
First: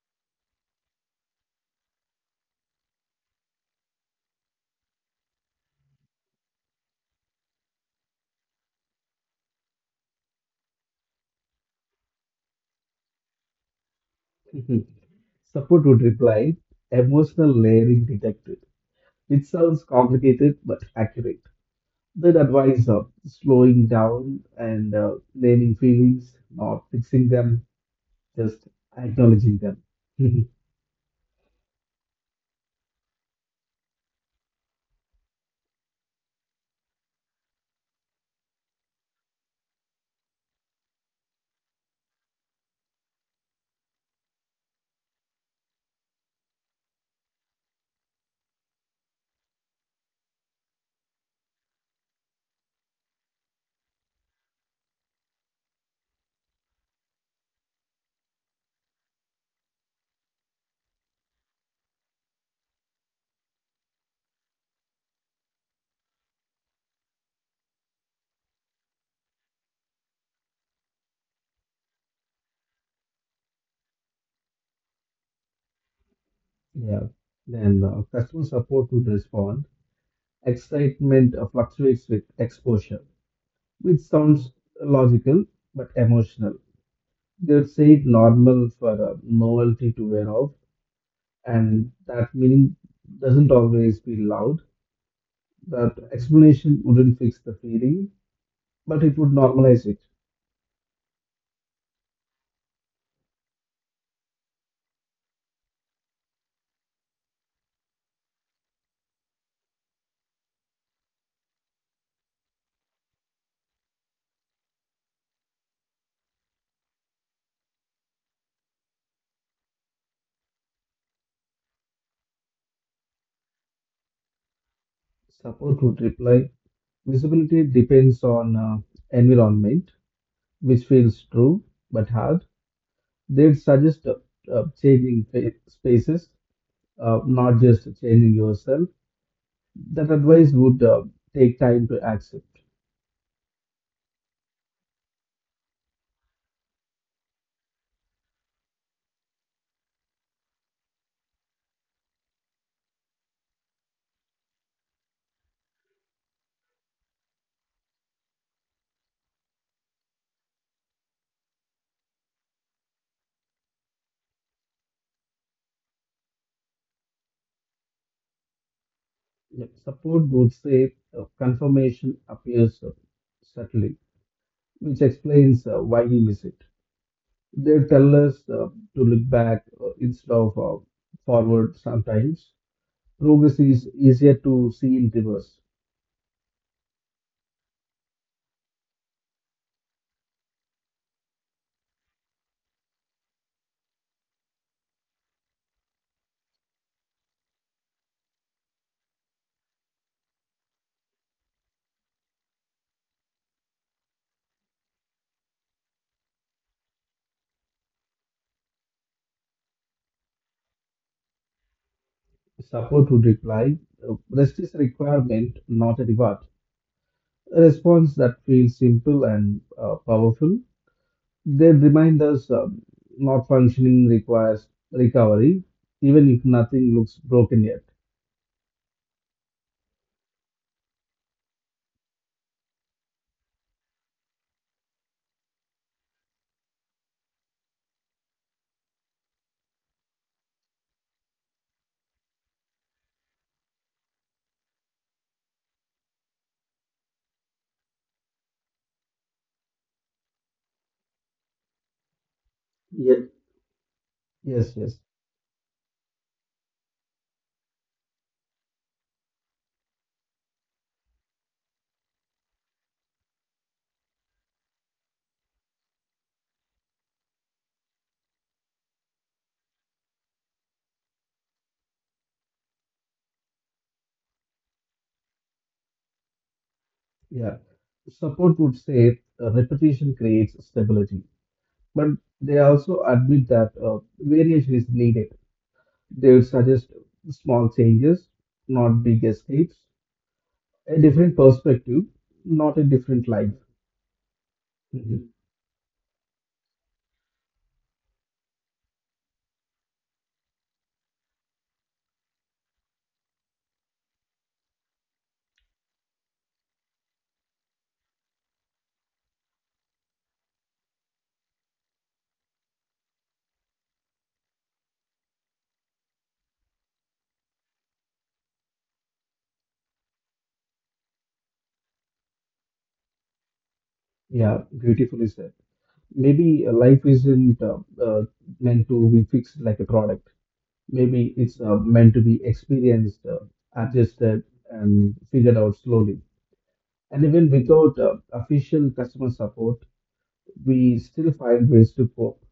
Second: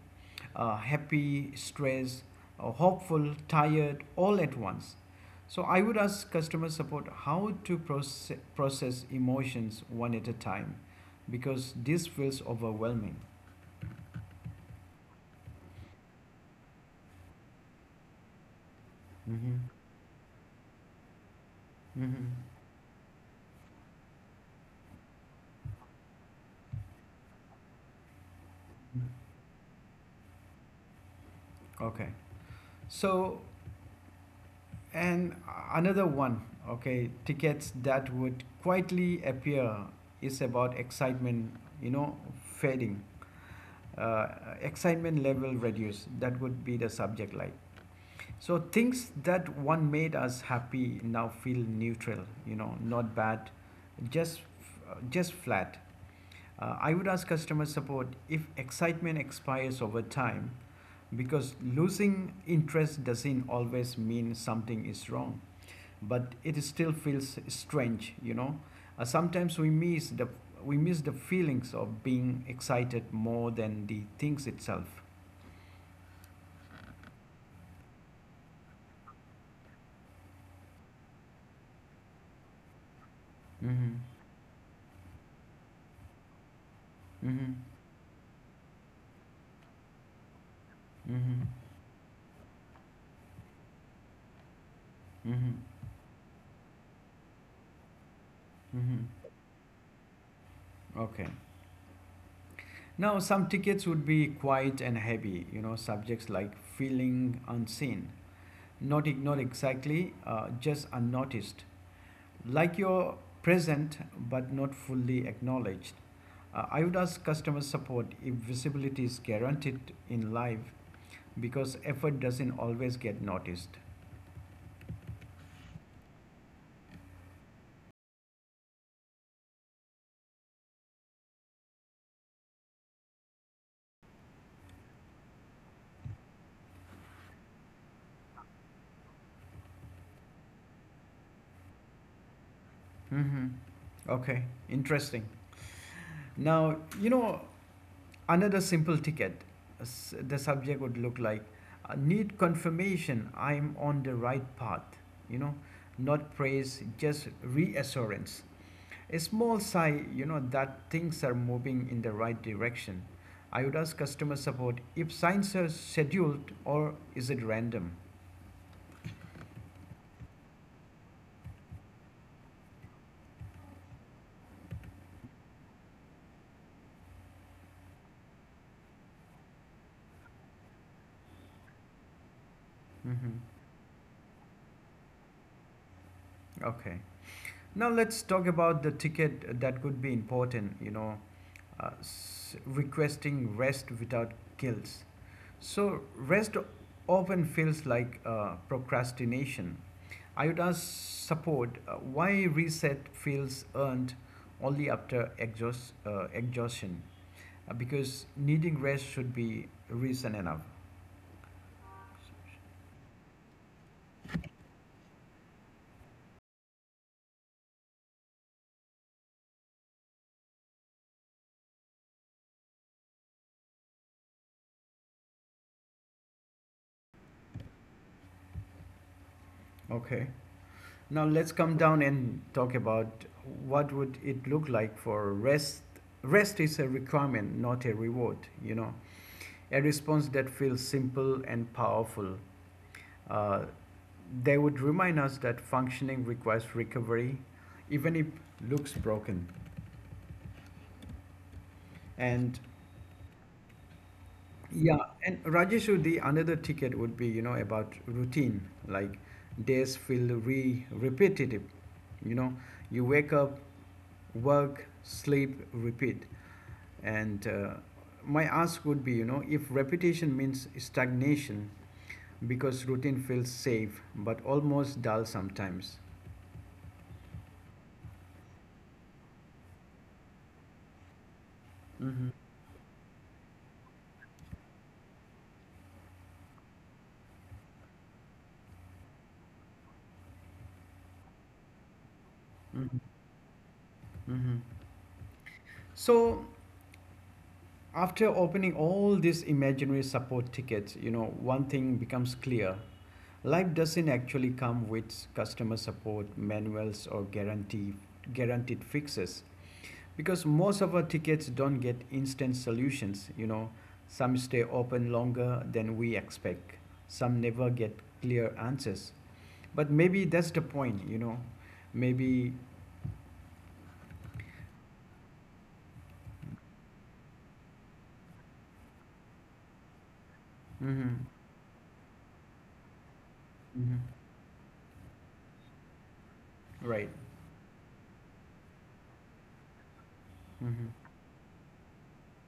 Uh, happy, stressed, hopeful, tired, all at once. So I would ask customer support how to process emotions one at a time, because this feels overwhelming. Mhm. Support would reply, emotional layering detected. It Hmm. sounds complicated but accurate. They'd Hmm. advise slowing down and naming feelings, not fixing them, just acknowledging them. Okay. So, and another one, okay, tickets that would quietly appear is about excitement, you know, fading. Uh, excitement level reduce. That would be the subject line. So things that one made us happy now feel neutral, you know, not bad, just just flat. I would ask customer support if excitement expires over time, because losing interest doesn't always mean something is wrong, but it still feels strange, you know. Sometimes we miss the feelings of being excited more than the things itself. Yeah. Then customer support would respond. Excitement fluctuates with exposure, Mm-hmm. which sounds logical but emotional. Mm-hmm. They'd say it normal for novelty to wear off, Mm-hmm. and that meaning doesn't always be loud. Mm-hmm. That explanation wouldn't fix the feeling, but Mm-hmm. it would normalize it. Okay. Now, some tickets would be quiet and heavy, you know, subjects like feeling unseen, not ignored exactly, just unnoticed, like you're present but not fully acknowledged. I would ask customer support if visibility is guaranteed in live, because effort doesn't always get noticed. Support would reply, visibility depends on environment, which feels true but hard. They'd suggest changing spaces, not just changing yourself. That advice would take time to accept. Mm-hmm. Okay, interesting. Now, you know, another simple ticket, the subject would look like need confirmation I'm on the right path, you know, not praise, just reassurance. A small sigh, you know, that things are moving in the right direction. I would ask customer support if signs are scheduled or is it random. Yet support would say confirmation appears subtly, which explains why we miss it. They tell us to look back instead of forward sometimes. Hmm. Progress is easier to see in reverse. Okay. Now let's talk about the ticket that could be important, you know, uh, requesting rest without guilt. So rest often feels like procrastination. I would ask support why reset feels earned only after exhaustion, because needing rest should be reason enough. Support would reply, rest is a requirement, not a reward. A response that feels simple and powerful. They remind us not functioning requires recovery, even if nothing looks broken yet. Okay. Now let's come down and talk about what would it look like for rest. Rest is a requirement, not a reward. You know, a response that feels simple and powerful. Uh, They would remind us that functioning requires recovery, even if looks broken. And Yet, yes, yes, yeah, and Rajeshu, the another ticket would be, you know, about routine. Like days feel re repetitive. You know, you wake up, work, sleep, repeat. And my ask would be, you know, if repetition means stagnation, because routine feels safe but almost dull sometimes. yeah. Support would say repetition creates stability, but Mm-hmm. they also admit that variation is needed. They would suggest small changes, not big escapes. A different perspective, not a different life. Mm-hmm. Mhm. So after opening all these imaginary support tickets, you know, one thing becomes clear. Life doesn't actually come with customer support manuals or guaranteed fixes, because most of our tickets don't get instant solutions, you know. Some stay open longer than we expect. Some never get clear answers. But maybe that's the point, you know. Maybe Yeah, beautifully said. Maybe life isn't meant to be fixed like a product. mhm. Maybe it's meant to be experienced, Mhm. adjusted, and figured out slowly. Right. And even without official customer support, Mhm. we still find ways to cope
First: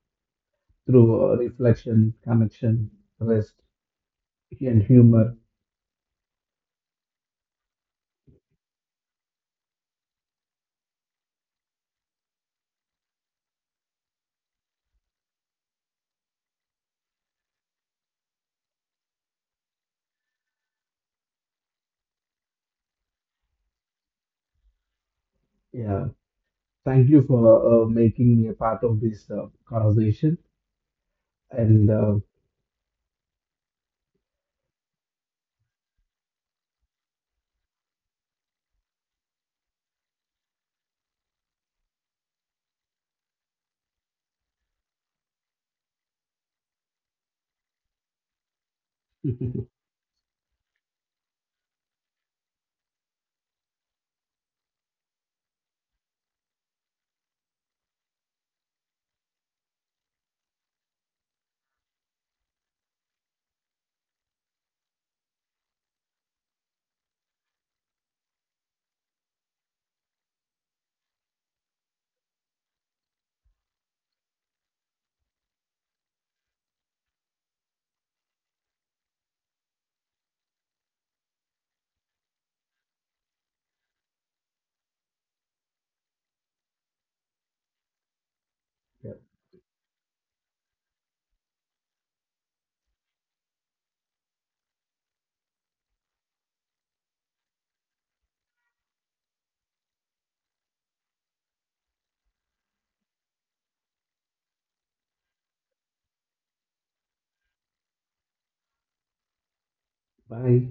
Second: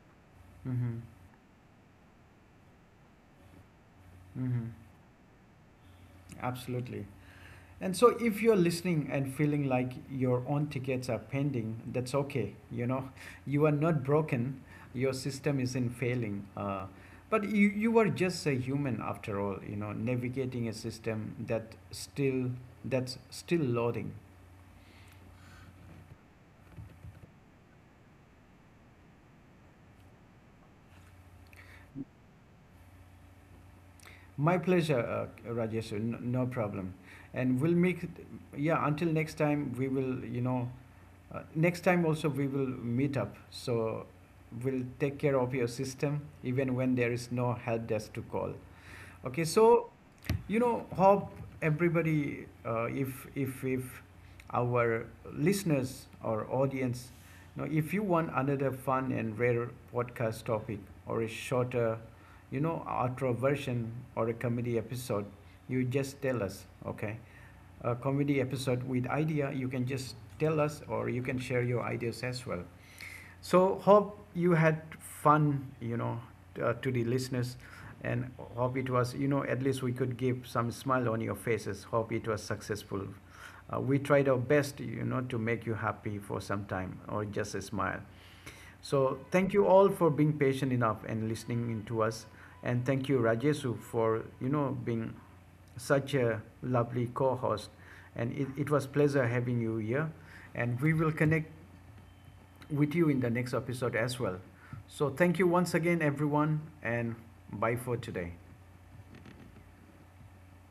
Mhm. through reflection, connection, rest, Mhm. and humor. Absolutely. And so, if you're listening and feeling like your own tickets are pending, that's okay. You know, you are not broken, your system isn't failing. But you are just a human after all, you know, navigating a system that still that's still loading. Yeah. Thank you for making me a part of this conversation and My pleasure, Rajesh. No problem. And we'll make, it- Yeah. Until next time, we will, you know, uh, next time also we will meet up. So we'll take care of your system even when there is no help desk to call. Okay, so you know, hope everybody, uh, if our listeners or audience, you know, if you want another fun and rare podcast topic or a shorter, you know, outro version or a comedy episode, you just tell us. Okay, a comedy episode with idea, you can just tell us or you can share your ideas as well. So hope you had fun, you know, to the listeners, and hope it was, you know, at least we could give some smile on your faces. Hope it was successful. We tried our best, you know, to make you happy for some time or just a smile. Yeah. So thank you all for being patient enough and listening in to us. And thank you, Rajesu, for, you know, being such a lovely co-host, and it was pleasure having you here, and we will connect with you in the next episode as well. So thank you once again everyone, and bye for today. Bye.